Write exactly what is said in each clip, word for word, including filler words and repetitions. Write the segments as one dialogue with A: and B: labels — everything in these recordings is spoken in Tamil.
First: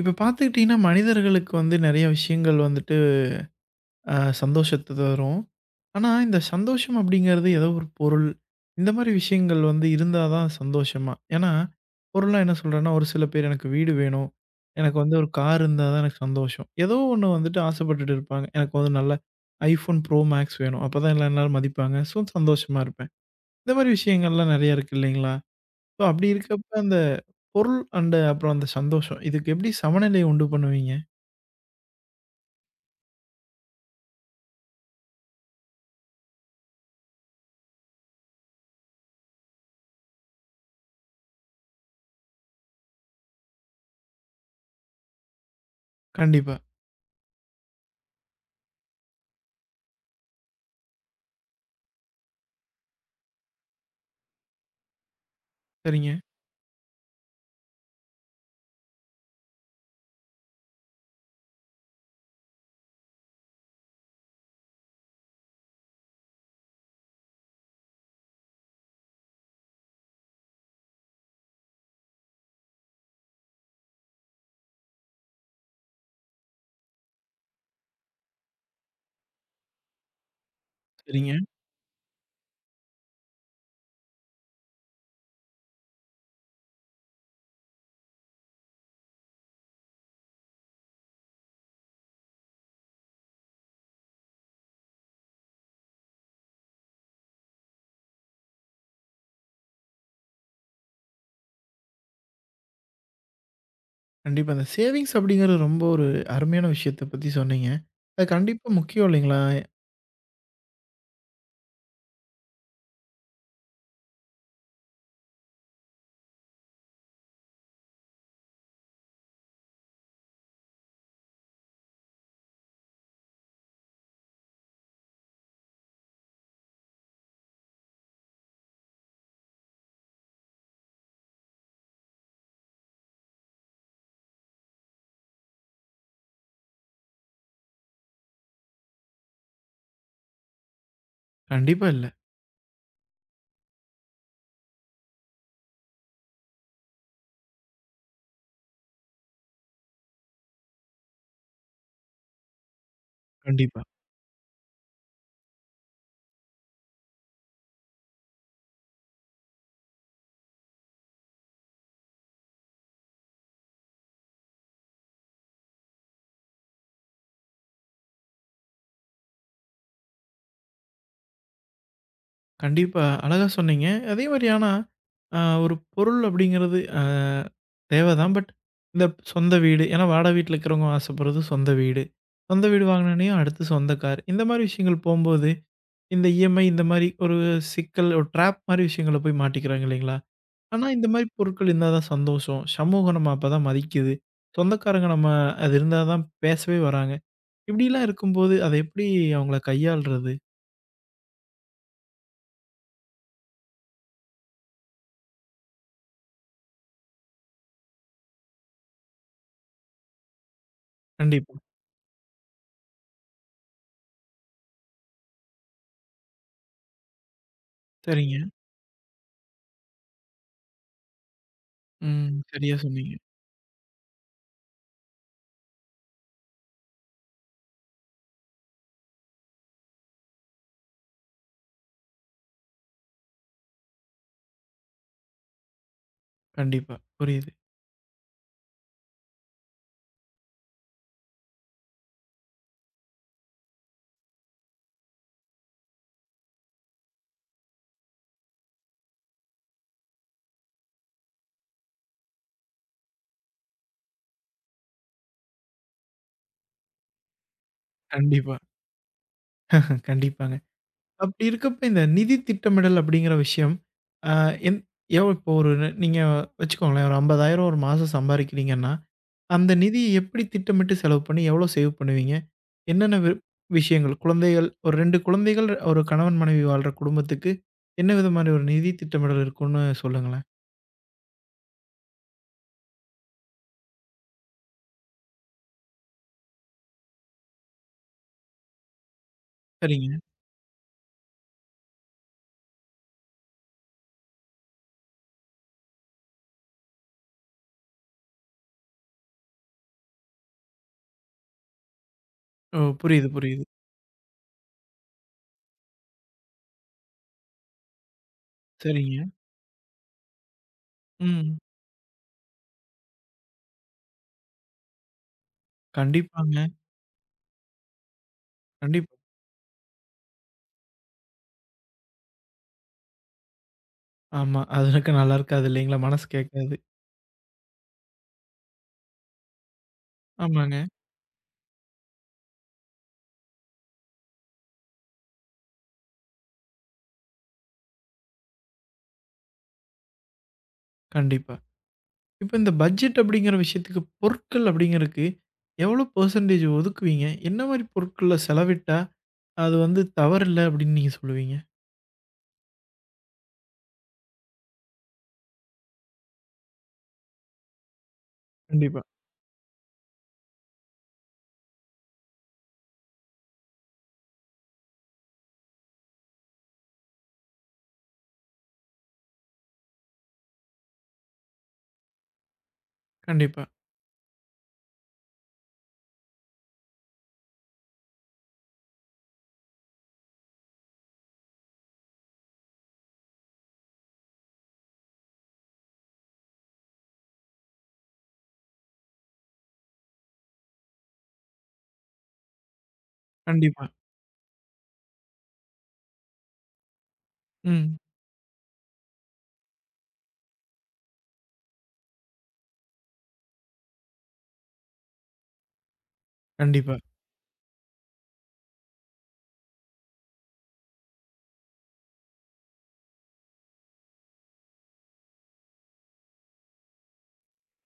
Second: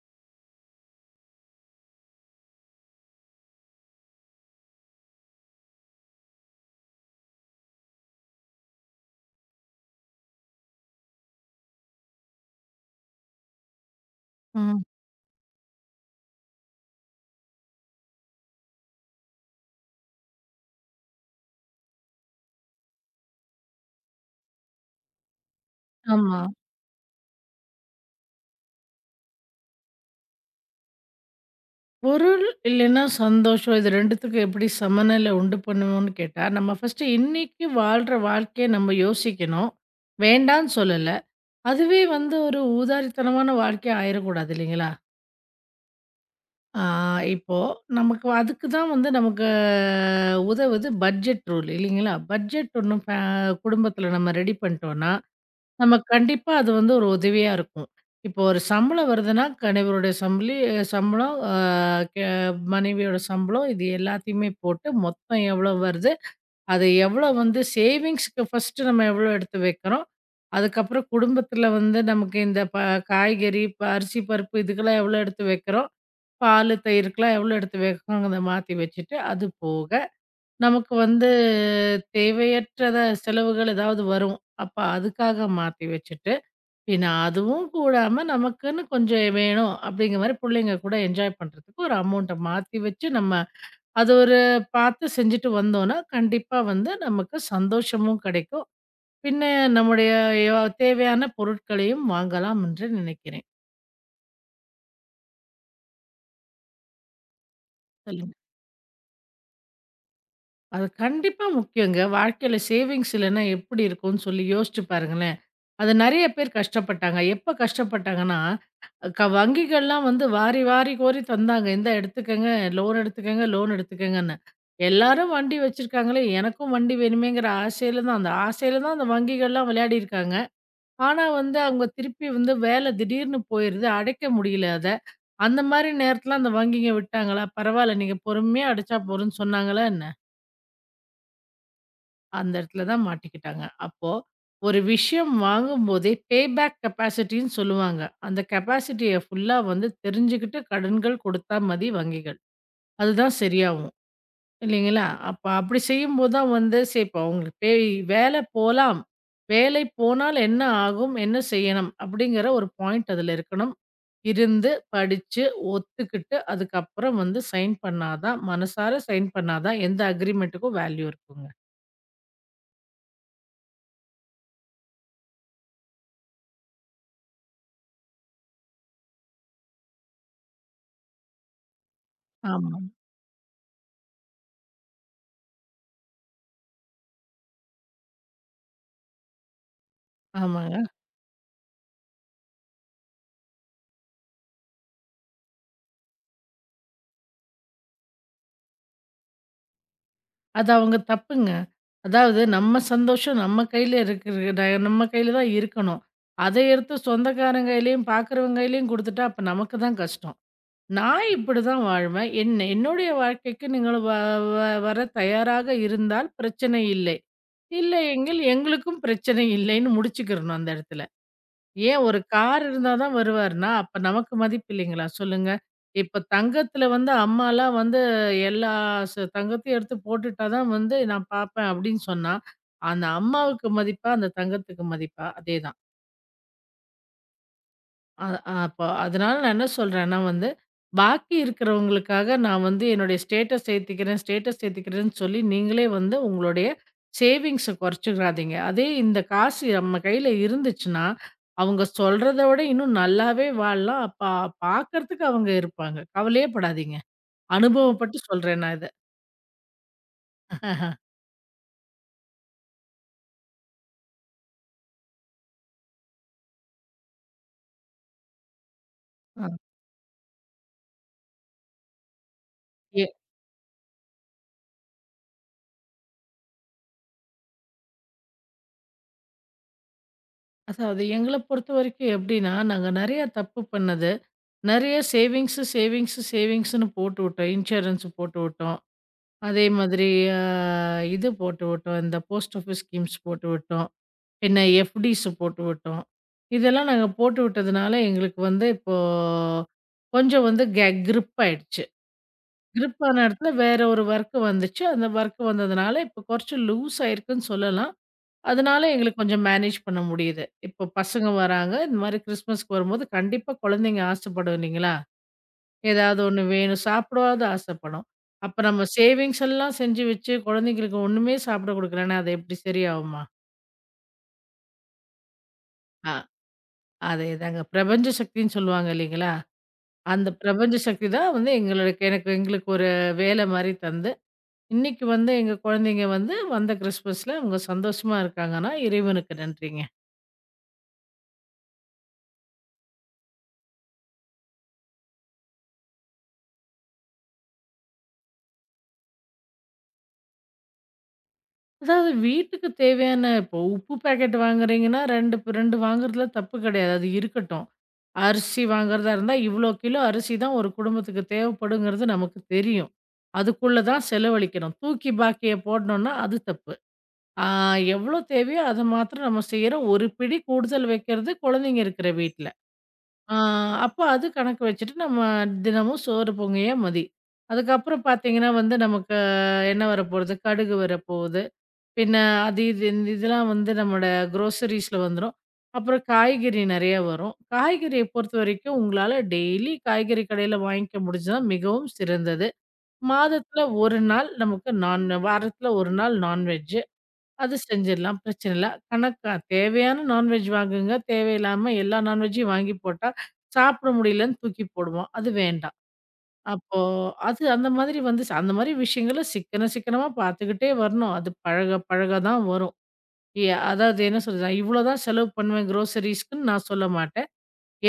A: இப்ப பார்த்துக்கிட்டீங்கன்னா, மனிதர்களுக்கு வந்து நெறைய விஷயங்கள் வந்துட்டு அ சந்தோஷத்த தரும். ஆனா, இந்த சந்தோஷம் அப்படிங்கிறது ஏதோ ஒரு பொருள், இந்த மாரி விஷயங்கள் வந்து இருந்தா தான் சந்தோஷமா? ஏன்னா, பொருளா என்ன சொல்றேன்னா, ஒரு சில பேர் எனக்கு வீடு வேணும்,
B: ம்.
A: எனக்கு வந்து ஒரு கார் இருந்தா தான் எனக்கு சந்தோஷம். ஏதோ ஒண்ணு வந்துட்டு ஆசைப்பட்டுட்டு இருப்பாங்க. எனக்கு வந்து நல்ல iPhone Pro Max வேணும். அப்பதான் எல்லாம் எல்லாரும் மதிப்பாங்க. ஸோ, சந்தோஷமா இருப்பேன். இந்த மாரி விஷயங்கள்லாம் நெறைய இருக்கு இல்லைங்களா? ஸோ, அப்படி
B: ஆமா.
A: இருக்கப்ப அந்த பொருள் அண்ட் அப்புறம் அந்த சந்தோஷம், இதுக்கு எப்படி சமநிலையை உண்டு பண்ணுவீங்க?
B: பொருள் இல்லைன்னா சந்தோஷம். இது 2த்துக்கும் எப்படி சமநிலை உண்டு பண்ணுவோம்னு கேட்டா, நம்ம ஃபர்ஸ்ட்டு இன்னைக்கு வாழ்ற வாழ்க்கைய நம்ம யோசிக்கணும். வேண்டான்னு சொல்லல. அதுவே வந்து ஒரு ஊதாரித்தனமான வாழ்க்கையா ஆயிறக்கூடாது இல்லைங்களா?
A: கண்டிப்பா.
B: ஆ இப்போ நமக்கு அதுக்கு தான் வந்து நமக்கு உதவுது பட்ஜெட் ரூல் இல்லைங்களா? பட்ஜெட் ஒண்ணு ஃபே குடும்பத்தில நம்ம ரெடி பண்ணிட்டோம்னா, நம்ம
A: சரிங்க,
B: கண்டிப்பா அது வந்து ஒரு உதவியா இருக்கும். இப்போ ஒரு சம்பளம் வருதுன்னா, கணவருடைய சம்பளி சம்பளம், அ கெ மனைவியோட சம்பளம், இது எல்லாத்தையுமே போட்டு மொத்தம் எவ்வளோ வருது? அது எவ்வளோ வந்து சேவிங்ஸ்க்கு ஃபர்ஸ்ட்டு நம்ம எவ்வளோ எடுத்து வைக்கிறோம்? அதுக்கப்புறம் குடும்பத்தில வந்து நமக்கு இந்த ப காய்கறி, ப அரிசி, பருப்பு இதுக்கெல்லாம் எவ்வளோ எடுத்து வைக்கிறோம்? பாலு, தயிருக்கெல்லாம் எவ்வளோ எடுத்து வைக்கிறோங்கிறத மாத்தி வச்சுட்டு, அது போக நமக்கு வந்து
A: சரிங்க.
B: தேவையற்றத செலவுகள் ஏதாவது வரும். அப்ப அதுக்காக மாத்தி வச்சுட்டு, பின்ன அதுவும் கூடாம நமக்குன்னு கொஞ்சம் வேணும் அப்படிங்கிற மாரி புள்ளைங்க கூட என்ஜாய் பண்றதுக்கு ஒரு அமௌண்ட்ட மாத்தி வச்சு நம்ம அது ஒரு பார்த்து செஞ்சுட்டு வந்தோம்னா, கண்டிப்பா வந்து நமக்கு சந்தோஷமும் கிடைக்கும். பின்ன நம்முடைய ய தேவையான பொருட்களையும் வாங்கலாம் என்று நினைக்கிறேன்.
A: கண்டிப்பா. அந்த சேவிங்ஸ் அப்படிங்கிறது ரொம்ப ஒரு அருமையான விஷயத்த பத்தி சொன்னீங்க. அது
B: சொல்லுங்க.
A: கண்டிப்பா முக்கியம் இல்லைங்களா?
B: அது கண்டிப்பா முக்கியங்க. வாழ்க்கையில சேவிங்ஸ் இல்லன்னா எப்படி இருக்கும்னு சொல்லி யோசிச்சு பாருங்களேன். அது நெறைய பேர் கஷ்டப்பட்டாங்க. எப்ப கஷ்டப்பட்டாங்கன்னா, க வங்கிகள்லாம் வந்து வாரி வாரி கோரி தந்தாங்க. "இந்தா எடுத்துக்கங்க, லோன் எடுத்துக்கங்க, லோன் எடுத்துக்கங்கன்னு." எல்லாரும் வண்டி வச்சிருக்காங்களே, எனக்கும் வண்டி வேணுமேங்கிற ஆசையில தான் அந்த ஆசையில தான் அந்த வங்கிகள்லாம் விளையாடியிருக்காங்க. ஆனா வந்து அவங்க திருப்பி வந்து வேலை திடீர்னு போயிருது, அடைக்க முடியல அத. அந்த மாரி நேரத்தில அந்த வங்கிங்க விட்டாங்களா? பரவால்ல நீங்க பொறுமையா அடைச்சா போதும்ன்னு சொன்னாங்களா என்ன?
A: கண்டிப்பா இல்ல.
B: அந்த இடத்துல தான் மாட்டிக்கிட்டாங்க. அப்போ ஒரு விஷயம் வாங்கும்போதே பேபேக் கெப்பாசிட்டின்னு சொல்லுவாங்க. அந்த கெப்பாசிட்டிய ஃபுல்லா வந்து தெரிஞ்சுகிட்டு கடன்கள் கொடுத்தா மதி வங்கிகள். அதுதான்
A: கண்டிப்பா.
B: சரியாவும். இல்லைங்களா? அப்ப அப்படி செய்யும்போது தான் வந்து சரி இப்ப அவங்களுக்கு பே வேலை போலாம். வேலை போனால் என்ன ஆகும்? என்ன செய்யணும்? அப்படிங்கிற ஒரு பாயிண்ட் அதுல இருக்கணும். இருந்து, படிச்சு, ஒத்துக்கிட்டு அதுக்கப்புறம் வந்து சைன் பண்ணா தான் மனசார சைன் பண்ணா தான் எந்த அக்ரீமென்ட்டுக்கும் வேல்யூ இருக்குங்க.
A: கண்டிப்பா. அழகா சொன்னீங்க. அதே மாரி ஆனா, அ ஒரு பொருள் அப்படிங்கிறது அ தேவைதான். பட் இந்த சொந்த வீடு ஏன்னா வாடகை வீட்ல இருக்கிறவங்க ஆசைப்படுறது சொந்த வீடு. சொந்த
B: ஆமா.
A: வீடு வாங்கினோனயும் அடுத்து சொந்த கார். இந்த மாரி விஷயங்கள் போம்போது, இந்த இஎம்ஐ இந்த மாரி ஒரு சிக்கல், ஒரு ட்ராப் மாரி விஷயங்கள்ல போய் மாட்டிக்கிறாங்க இல்லைங்களா? ஆனா,
B: ஆமாங்க.
A: இந்த மாரி பொருட்கள் இருந்தா தான் சந்தோஷம். சமூகம் நம்ம அப்பதான் மதிக்குது. சொந்தக்காரங்க நம்ம அது இருந்தா தான் பேசவே வராங்க. இப்படிலாம் இருக்கும்போது, அத எப்படி அவங்கள கையாள்றது?
B: அது அவங்க தப்புங்க. அதாவது நம்ம சந்தோஷம் நம்ம கையில இருக்குது. ட நம்ம கையில தான் இருக்கணும். அதை எடுத்து சொந்தக்காரன் கையிலயும், பார்க்குறவங்க கையிலயும் குடுத்துட்டா, அப்ப நமக்கு தான் கஷ்டம். நான்
A: கண்டிப்பா.
B: இப்படிதான் வாழ்வேன். என்ன என்னுடைய வாழ்க்கைக்கு நீங்கள் வ வ வர தயாராக இருந்தால் பிரச்சனை இல்லை.
A: சரிங்க.
B: இல்லையெனில் எங்களுக்கும் பிரச்சனை இல்லைன்னு முடிச்சுக்கிறணும் அந்த இடத்துல. ஏன் ஒரு
A: ம்.
B: கார்
A: சரியா
B: இருந்தா
A: சொன்னீங்க.
B: தான் வருவாருன்னா, அப்ப நமக்கு மதிப்பு இல்லைங்களா சொல்லுங்க? இப்ப தங்கத்துல வந்து அம்மாலாம் வந்து எல்லா ச தங்கத்தையும் எடுத்து போட்டுட்டா தான் வந்து நான் பாப்பேன் அப்படின்னு சொன்னா, அந்த அம்மாவுக்கு மதிப்பா? அந்த தங்கத்துக்கு மதிப்பா? அதேதான்.
A: கண்டிப்பா. புரியுது.
B: அ அப்ப அதனால நான் என்ன சொல்றேன்னா வந்து, பாக்கி இருக்கிறவங்களுக்காக நான் வந்து என்னுடைய ஸ்டேட்டஸ் ஏத்திக்கிறேன், ஸ்டேட்டஸ் ஏத்திக்கிறேன்னு சொல்லி நீங்களே வந்து உங்களுடைய சேவிங்ஸ குறைச்சுக்கிறாதீங்க. அதே இந்த காசு நம்ம கையில இருந்துச்சுன்னா, அவங்க சொல்றத விட இன்னும் நல்லாவே வாழலாம். அப்ப பாக்கறதுக்கு அவங்க இருப்பாங்க. கவலையே படாதீங்க. அனுபவப்பட்டு
A: கண்டிப்பா.
B: சொல்றேன் நான் இத.
A: கண்டிப்பாங்க. அப்படி இருக்கப்ப இந்த நிதி திட்டமிடல் அப்படிங்கிற விஷயம், அ என் எவ் இப்போ ஒரு ந- நீங்க வச்சுக்கோங்களேன், ஒரு ரூ. ஐம்பதாயிரம் ஒரு மாசம் சம்பாரிக்கிறீங்கன்னா,
B: ஆ.
A: அந்த நிதிய எப்படி திட்டமிட்டு செலவு பண்ணி எவ்வளோ சேவ் பண்ணுவீங்க?
B: எ
A: என்னென்ன வி விஷயங்கள்? குழந்தைகள் ஒரு இரண்டு குழந்தைகள், ஒரு கணவன் மனைவி வாழ்ற குடும்பத்துக்கு, என்ன விதமான ஒரு நிதி திட்டமிடல் இருக்கும்னு சொல்லுங்களேன்?
B: அதாவது எங்கள பொறுத்த வரைக்கும் எப்படின்னா, நாங்க நெறைய தப்பு பண்ணது. நெறைய சேவிங்ஸு, சேவிங்ஸு, சேவிங்ஸுன்னு போட்டுவிட்டோம். இன்சூரன்ஸ் போட்டுவிட்டோம். அதே மாதிரி
A: சரிங்க.
B: அ இது போட்டு விட்டோம். இந்த போஸ்ட் ஆஃபிஸ் ஸ்கீம்ஸ் போட்டு விட்டோம். பின்ன எஃப்டிஸ் போட்டு விட்டோம். இதெல்லாம் நாங்க போட்டு விட்டதுனால, எங்களுக்கு வந்து இப்போ கொஞ்சம் வந்து கெ கிரிப் ஆயிடுச்சு.
A: ஓ,
B: கிரிப் ஆன
A: புரியுது,
B: இடத்துல
A: புரியுது.
B: வேற ஒரு வொர்க் வந்துச்சு. அந்த வொர்க் வந்ததுனால, இப்போ கொறச்சு லூஸ் ஆயிருக்குன்னு சொல்லலாம். அதனால
A: சரிங்க.
B: எங்களுக்கு கொஞ்சம் மேனேஜ் பண்ண முடியுது. இப்போ பசங்க
A: ம்.
B: வராங்க. இந்த மாரி கிறிஸ்மஸ்க்கு வரும்போது கண்டிப்பா குழந்தைங்க ஆசைப்படும் இல்லைங்களா? ஏதாவது ஒண்ணு
A: கண்டிப்பாங்க.
B: வேணும். சாப்பிடவாவது ஆசைப்படும். அப்ப நம்ம
A: கண்டிப்பா.
B: சேவிங்ஸ் எல்லாம் செஞ்சு வச்சு குழந்தைங்களுக்கு ஒண்ணுமே சாப்பிட குடுக்கலன்னா, அது எப்படி சரியாகுமா?
A: ஆமா. அதுக்கு நல்லா இருக்காது இல்லைங்களா?
B: அ
A: மனசு கேட்காது.
B: அதேதாங்க. பிரபஞ்ச சக்தின்னு சொல்லுவாங்க இல்லைங்களா? அந்த பிரபஞ்ச
A: ஆமாங்க.
B: சக்தி தான் வந்து எங்களுக்கு எனக்கு எங்களுக்கு ஒரு வேலை மாரி தந்து, இன்னைக்கு வந்து எங்க குழந்தைங்க வந்து வந்த கிறிஸ்மஸ்ல அவங்க சந்தோஷமா இருக்காங்கன்னா, இறைவனுக்கு நன்றிங்க.
A: கண்டிப்பா. இப்ப இந்த பட்ஜெட் அப்படிங்கிற விஷயத்துக்கு, பொருட்கள் அப்படிங்கிறதுக்கு எவ்வளோ பெர்சென்டேஜ் ஒதுக்குவீங்க? என்ன மாரி பொருட்கள்ல செலவிட்டா, அது வந்து தவறில்ல அப்படின்னு நீங்க சொல்லுவீங்க?
B: அதாவது வீட்டுக்கு தேவையான இப்போ உப்பு பாக்கெட் வாங்குறீங்கன்னா இரண்டு ப இரண்டு வாங்குறதுல தப்பு கிடையாது. அது இருக்கட்டும். அரிசி
A: கண்டிப்பா,
B: வாங்குறதா இருந்தா, இவ்ளோ கிலோ அரிசி தான் ஒரு குடும்பத்துக்கு தேவைப்படுங்கிறது நமக்கு தெரியும். அதுக்குள்ள தான் செலவழிக்கணும். தூக்கி பாக்கிய போடணும்னா அது தப்பு. ஆ எவ்ளோ தேவையோ அத மாத்திரம் நம்ம செய்றோம். ஒரு பிடி கூடுதல் வைக்கிறது குழந்தைங்க இருக்கிற வீட்ல. ஆ
A: கண்டிப்பா,
B: அப்ப அது கணக்கு வச்சுட்டு நம்ம தினமும் சோறு பொங்கிய மதி. அதுக்கப்புறம் பார்த்தீங்கன்னா வந்து நமக்கு என்ன வரப்போறது? கடுகு வரப்போகுது. பின்ன அது இது இந்த இதெல்லாம் வந்து நம்மோட குரோசரிஸ்ல வந்துரும். அப்புறம் காய்கறி நெறைய வரும். காய்கறிய பொறுத்தவரைக்கும் உங்களால டெய்லி காய்கறி கடையில வாங்கிக்க முடிஞ்சா மிகவும் சிறந்தது. மாதத்துல
A: கண்டிப்பா.
B: 1 நாள் நமக்கு நான் வாரத்துல ஒரு நாள் நான்வெஜ் அது
A: ம்.
B: செஞ்சிடலாம். பிரச்சனை இல்ல. கணக்கா தேவையான நான்வெஜ் வாங்குங்க. தேவையில்லாம எல்லா நான்வெஜ்ஜையும் வாங்கி போட்டா சாப்பிட முடியலன்னு தூக்கி போடுவோம். அது வேண்டாம். அப்போ
A: கண்டிப்பா.
B: அது அந்த மாதிரி வந்து ச- அந்த மாதிரி விஷயங்கள சிக்கன சிக்கனமா பார்த்துக்கிட்டே வரணும். அது பழக பழக தான் வரும். எ அதாவது என்ன சொல்றது, நான் இவ்வளோதான் செலவு பண்ணுவேன் குரோசரீஸ்க்குன்னு நான் சொல்ல மாட்டேன்.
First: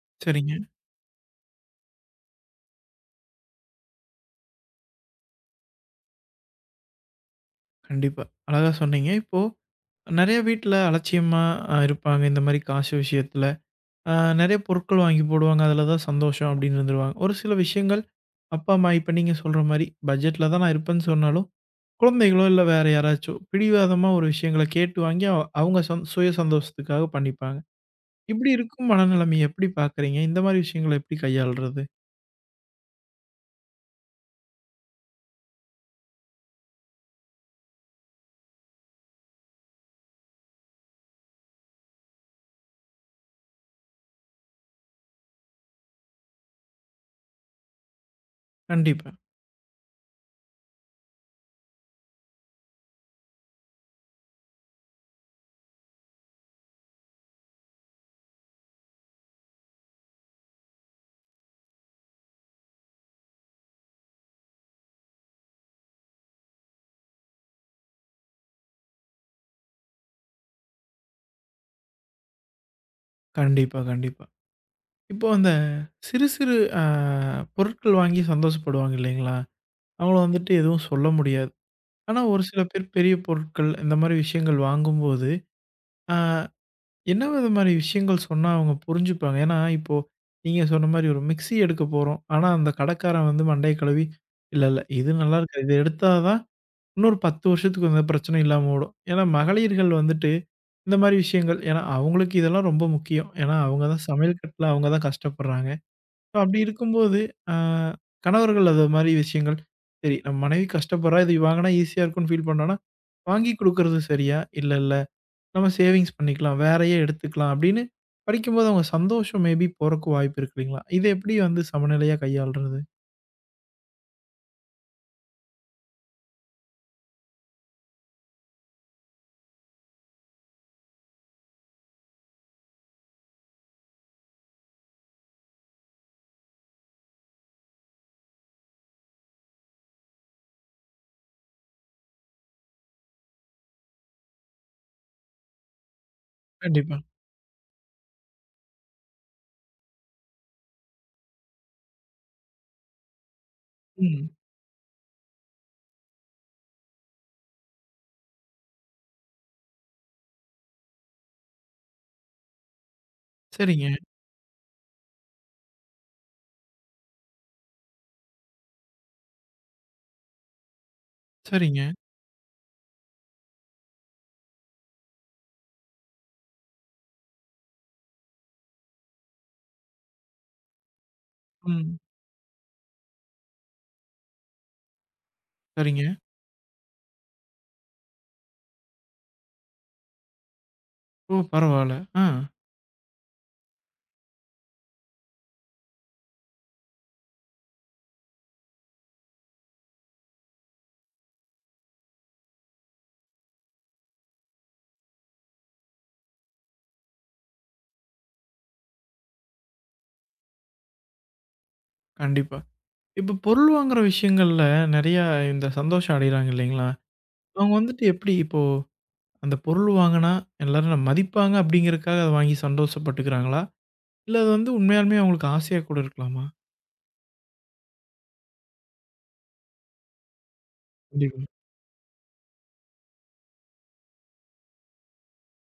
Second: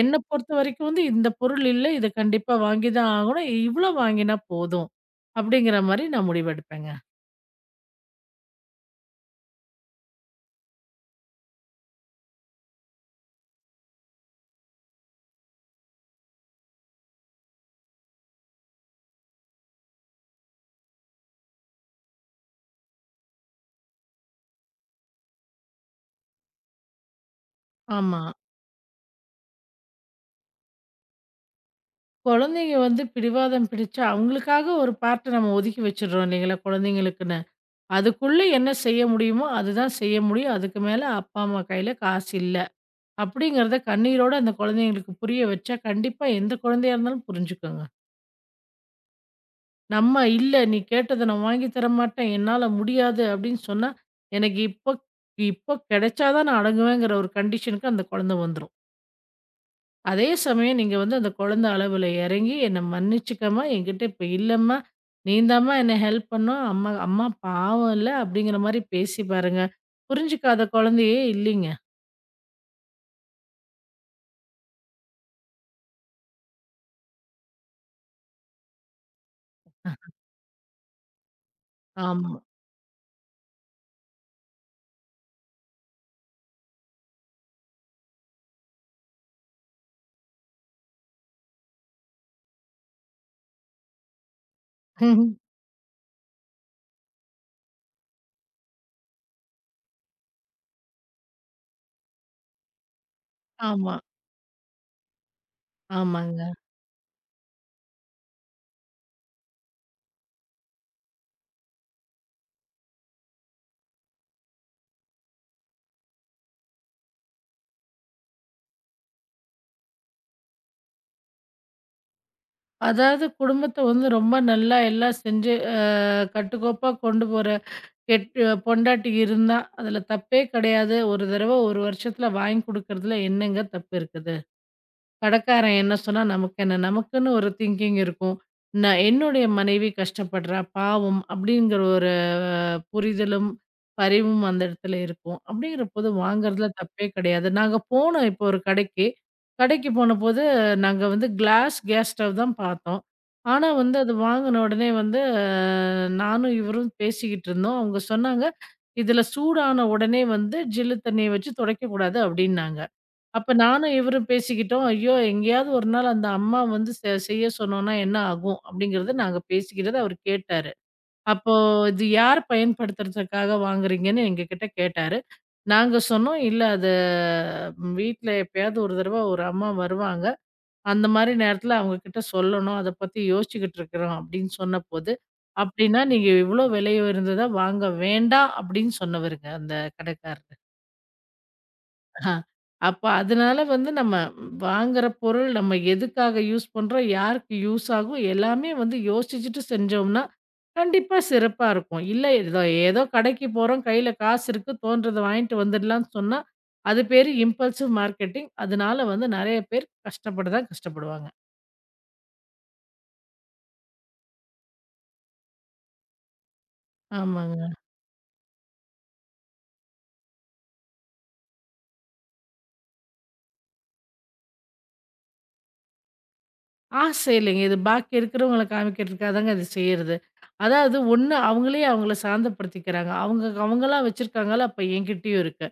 B: என்ன பொறுத்த
A: சரிங்க.
B: வரைக்கும் வந்து இந்த பொருள் இல்ல, இத கண்டிப்பா வாங்கி தான் ஆகணும். இவ்ளோ வாங்கினா போதும். அப்படிங்கிற மாரி நான் முடிவெடுப்பேங்க.
A: கண்டிப்பா. அழகா சொன்னீங்க. இப்போ நெறைய வீட்ல அலட்சியமா அ இருப்பாங்க. இந்த மாரி காசு விஷயத்துல. அ நெறைய பொருட்கள் வாங்கி போடுவாங்க. அதுல தான் சந்தோஷம் அப்படின்னு இருந்துருவாங்க. ஒரு சில விஷயங்கள் அப்பா, அம்மா இப்ப நீங்க சொல்ற மாரி பட்ஜெட்ல தான் நான் இருப்பேன்னு சொன்னாலும், குழந்தைகளோ இல்ல வேற யாராச்சோ பிடிவாதமா ஒரு விஷயங்கள கேட்டு வாங்கி அவ அவங்க சந் சுய சந்தோஷத்துக்காக பண்ணிப்பாங்க.
B: ஆமா.
A: இப்படி இருக்கும் மனநிலைமைய எப்படி பார்க்குறீங்க? இந்த மாரி விஷயங்கள எப்படி கையாள்றது?
B: குழந்தைங்க வந்து பிடிவாதம் பிடிச்சா, அவங்களுக்காக ஒரு பார்ட்ட நம்ம ஒதுக்கி வச்சுடுறோம் இல்லைங்களா, குழந்தைங்களுக்குன்னு. அதுக்குள்ள என்ன செய்ய முடியுமோ, அதுதான் செய்ய முடியும். அதுக்கு மேல அப்பா, அம்மா கையில காசு இல்ல. அப்படிங்கிறத கண்ணீரோட அந்த குழந்தைங்களுக்கு புரிய வச்சா, கண்டிப்பா எந்த குழந்தையா இருந்தாலும் புரிஞ்சுக்குங்க.
A: கண்டிப்பா.
B: நம்ம இல்ல நீ கேட்டத நான் வாங்கி தரமாட்டேன். என்னால முடியாது அப்படின்னு சொன்னா, எனக்கு இப்போ இப்போ கிடைச்சா தான் நான் அடங்குவேங்கிற ஒரு கண்டிஷனுக்கு அந்த குழந்தை வந்துரும். அதே சமயம் நீங்க வந்து அந்த குழந்தை அளவுல இறங்கி, "என்ன மன்னிச்சுக்கம்மா, என்கிட்ட இப்ப இல்லம்மா. நீ தாம்மா என்ன ஹெல்ப் பண்ணும். அம்மா அம்மா பாவம் இல்ல." அப்படிங்கிற மாரி பேசி பாருங்க. புரிஞ்சுக்காத குழந்தையே இல்லைங்க.
A: கண்டிப்பா, கண்டிப்பா. இப்போ அந்த சிறு சிறு அ பொருட்கள் வாங்கி சந்தோஷப்படுவாங்க இல்லைங்களா? அவங்கள வந்துட்டு எதுவும் சொல்ல முடியாது. ஆனா,
B: ஆமா.
A: ஒரு சில பேர் பெரிய பொருட்கள், இந்த மாரி விஷயங்கள் வாங்கும்போது, ஆ என்ன வித மாரி விஷயங்கள் சொன்னா அவங்க புரிஞ்சுப்பாங்க? ஏன்னா, இப்போ நீங்க சொன்ன மாரி ஒரு மிக்ஸி எடுக்க போறோம். ஆனா, அந்த கடைக்காரன் வந்து மண்டைய கழுவி, "இல்ல, இல்ல இது நல்லாருக்கு. இத எடுத்தா தான் இன்னொரு பத்து வருஷத்துக்கு எந்த பிரச்சனையும் இல்லாம ஓடும்." ஏன்னா, மகளிர்கள் வந்துட்டு இந்த மாரி விஷயங்கள் ஏன்னா, அவங்களுக்கு இதெல்லாம் ரொம்ப முக்கியம். ஏன்னா, அவங்க
B: ஆமா.
A: தான் சமையல் கட்டுல அவங்க தான் கஷ்டப்படுறாங்க.
B: ஆமாங்க.
A: அப்படி இருக்கும்போது, அ கணவர்கள் அது மாரி விஷயங்கள், சரி நம்ம மனைவி கஷ்டப்படுறா, இது வாங்குனா ஈஸியா இருக்கும்னு ஃபீல் பண்றான்னா, வாங்கி குடுக்குறது சரியா? இல்ல, இல்ல. நம்ம சேவிங்ஸ் பண்ணிக்கலாம். வேறயே எடுத்துக்கலாம் அப்படின்னு படிக்கும்போது அவங்க சந்தோஷம் மேபி போறக்கு வாய்ப்பு இருக்கு இல்லைங்களா? இத எப்படி வந்து சமநிலையா கையாள்றது?
B: அதாவது குடும்பத்த வந்து ரொம்ப நல்லா எல்லாம் செஞ்சு அ கட்டுக்கோப்பா கொண்டு போற கெட்டு பொண்டாட்டி இருந்தா, அதுல தப்பே கிடையாது. ஒரு தடவ ஒரு வருஷத்துல வாங்கி குடுக்கறதுல என்னங்க தப்பு இருக்குது? கடைக்காரன் என்ன சொன்னா நமக்கு என்ன? நமக்குன்னு ஒரு திங்கிங் இருக்கும். நான் என்னுடைய மனைவி கஷ்டப்படுறா, பாவம் அப்படிங்கிற ஒரு அஹ், புரிதலும், பரிவும் அந்த இடத்துல இருக்கும். அப்படிங்கிறபோது வாங்குறதுல
A: கண்டிப்பா.
B: தப்பே கிடையாது. நாங்க போனோம் இப்போ ஒரு கடைக்கு. கடைக்கு போனபோது நாங்க வந்து கிளாஸ் கேஸ் ஸ்டவ் தான் பார்த்தோம். ஆனா வந்து அது
A: ம்.
B: வாங்குன உடனே வந்து அஹ், நானும் இவரும் பேசிக்கிட்டு இருந்தோம். அவங்க சொன்னாங்க, "இதுல சூடான உடனே வந்து ஜில்லு தண்ணிய வச்சு துடைக்கக்கூடாது" அப்படின்னாங்க. அப்ப
A: சரிங்க,
B: நானும் இவரும் பேசிக்கிட்டோம். ஐயோ! எங்கேயாவது ஒரு நாள் அந்த அம்மா வந்து செ செய்ய சொன்னோம்னா என்ன ஆகும்? அப்படிங்கிறத நாங்க பேசிக்கிட்டது அவரு கேட்டாரு. அப்போ
A: சரிங்க.
B: இது யார் பயன்படுத்துறதுக்காக வாங்குறீங்கன்னு எங்ககிட்ட கேட்டாரு. நாங்க சொன்னோம், "இல்ல அது ம், வீட்ல எப்பயாவது ஒரு தடவ ஒரு அம்மா வருவாங்க. அந்த மாரி நேரத்துல அவங்க
A: ம்.
B: கிட்ட சொல்லணும். அத பத்தி யோசிச்சுக்கிட்டு இருக்கிறோம்." அப்படின்னு சொன்னபோது,
A: சரிங்க.
B: "அப்படின்னா நீங்க இவ்ளோ விலை உயர்ந்ததா வாங்க வேண்டாம்." அப்படின்னு சொன்னவருங்க அந்த கடைக்காரர்.
A: ஓ, பரவால்ல. ஆ.
B: ஆ. அப்ப அதனால வந்து நம்ம வாங்குற பொருள் நம்ம எதுக்காக யூஸ் பண்றோம்? யாருக்கு யூஸ் ஆகும்? எல்லாமே வந்து யோசிச்சுட்டு செஞ்சோம்னா, கண்டிப்பா சிறப்பா இருக்கும். இல்ல ஏதோ ஏதோ கடைக்கு போறோம், கையில காசு இருக்கு, தோன்றத வாங்கிட்டு வந்துடலாம்ன்னு சொன்னா, அது பேரு இம்பல்சிவ் மார்க்கெட்டிங். அதனால வந்து நெறைய பேர் கஷ்டப்பட தான் கஷ்டப்படுவாங்க.
A: கண்டிப்பா. இப்ப பொருள் வாங்குற விஷயங்கள்ல நெறையா இந்த சந்தோஷம் அடையறாங்க இல்லைங்களா?
B: ஆமாங்க.
A: அவங்க வந்துட்டு எப்படி அந்த பொருள் வாங்குனா, எல்லாரும் என்ன மதிப்பாங்க அப்படிங்கிறதுக்காக அத வாங்கி சந்தோஷப்பட்டுக்கிறாங்களா? இல்ல அது வந்து உண்மையாலுமே அவங்களுக்கு ஆசையா கூட இருக்கலாமா?
B: ஆசை இல்லைங்க. இது பாக்கி இருக்கிறவங்கள காமிக்கிறதுக்காக தாங்க இது செய்றது. அதாவது ஒண்ணு
A: கண்டிப்பா,
B: அவங்களே அவங்கள சாந்தப்படுத்திக்கிறாங்க. அவங்க அவங்களா வச்சிருக்காங்களா? அப்ப என்கிட்டயும் இருக்கு.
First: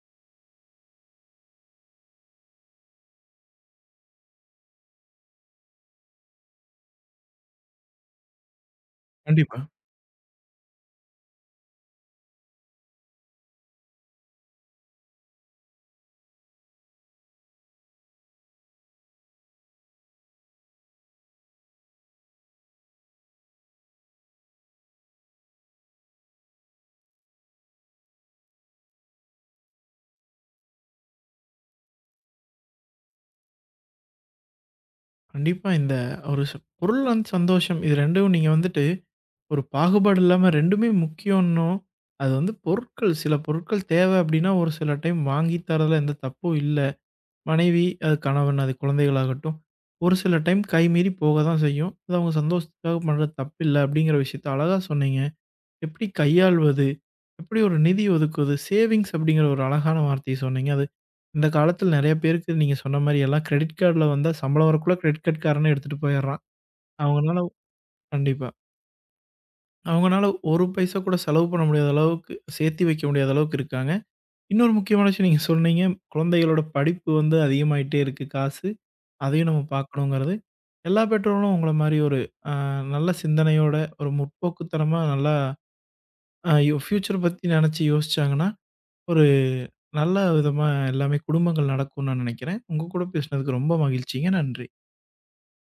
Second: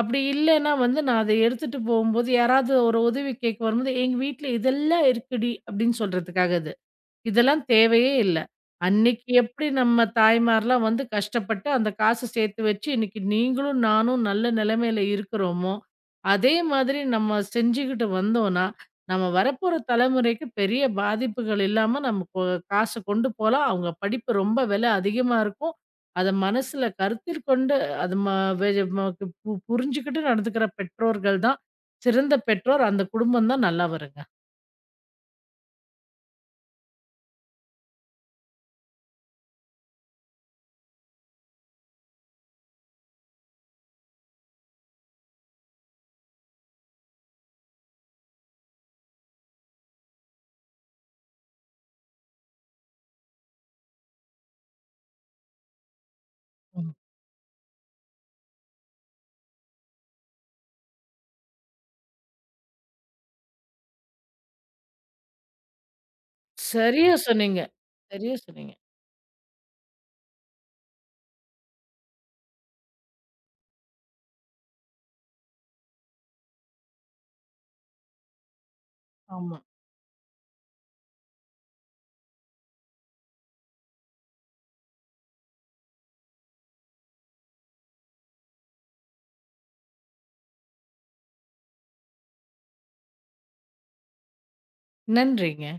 B: அப்படி இல்லன்னா வந்து நான் அத எடுத்துட்டு போம்போது, யாராவது ஒரு உதவி கேட்க வரும்போது, "எங்க வீட்ல இதெல்லாம் இருக்குடி" அப்படின்னு சொல்றதுக்காக அது. இதெல்லாம் தேவையே இல்ல. அன்னைக்கு
A: கண்டிப்பா.
B: எப்படி நம்ம தாய்மார்லாம் வந்து கஷ்டப்பட்டு அந்த காச சேர்த்து வச்சு, இன்னைக்கு நீங்களும் நானும் நல்ல நிலைமையில இருக்கிறோமோ, அதே மாதிரி நம்ம செஞ்சுகிட்டு வந்தோம்னா, நம்ம வரப்போற தலைமுறைக்கு பெரிய பாதிப்புகள் இல்லாம நம்ம கொ காச கொண்டு போலாம். அவங்க படிப்பு ரொம்ப விலை அதிகமா இருக்கும். அத மனசுல கருத்திற்கொண்டு அது ம வெ ம பு புரிஞ்சுகிட்டு நடந்துக்கிற பெற்றோர்கள் தான் சிறந்த பெற்றோர். அந்த குடும்பம் தான் நல்லா வருங்க.
A: கண்டிப்பா இந்த ஒரு ச பொருள் அண்ட் சந்தோஷம் இது 2ம் நீங்க வந்துட்டு ஒரு பாகுபாடு இல்லாம 2மே முக்கியம்ன்னும், அது வந்து பொருட்கள் சில பொருட்கள் தேவை அப்படின்னா, ஒரு சில டைம் வாங்கி தரதுல எந்த தப்பும் இல்ல. மனைவி, அது கணவன், அது குழந்தைகளாகட்டும், ஒரு சில டைம் கைமீறி போக தான் செய்யும். அது அவங்க சந்தோஷத்துக்காக பண்றது தப்பில்ல அப்படிங்கிற விஷயத்த அழகா சொன்னீங்க. எப்படி கையாள்வது?
B: ம்.
A: எப்படி ஒரு நிதி ஒதுக்குவது? சேவிங்ஸ் அப்படிங்கிற ஒரு அழகான வார்த்தைய சொன்னீங்க. அது இந்த காலத்துல நெறைய பேருக்கு நீங்க சொன்ன மாரி எல்லாம் கிரெடிட் கார்டுல வந்தா சம்பளம் வரக்குள்ள கிரெடிட் கார்ட் காரனே எடுத்துட்டு போயிடுறான்.
B: சரியா
A: அவங்கனால
B: சொன்னீங்க. சரியா
A: கண்டிப்பா.
B: சொன்னீங்க.
A: அவங்கனால ஒரு பைசா கூட செலவு பண்ண முடியாத அளவுக்கு, சேர்த்தி வைக்க முடியாத அளவுக்கு இருக்காங்க. இன்னொரு முக்கியமான விஷயம் நீங்க சொன்னீங்க, குழந்தைகளோட படிப்பு வந்து அதிகமாயிட்டே இருக்கு காசு. அதையும்
B: ஆமா.
A: நம்ம பார்க்கணுங்கிறது. எல்லா பெற்றோர்களும் உங்கள மாரி ஒரு அ நல்ல சிந்தனையோட, ஒரு முற்போக்குத்தனமா நல்லா அ ஃபியூச்சர் பத்தி நெனச்சு யோசிச்சாங்கன்னா ஒரு நல்ல விதமா எல்லாமே குடும்பங்கள் நடக்கும்னு நான் நினைக்கிறேன். உங்க கூட பேசினதுக்கு ரொம்ப மகிழ்ச்சிங்க. நன்றி.
B: நன்றிங்க.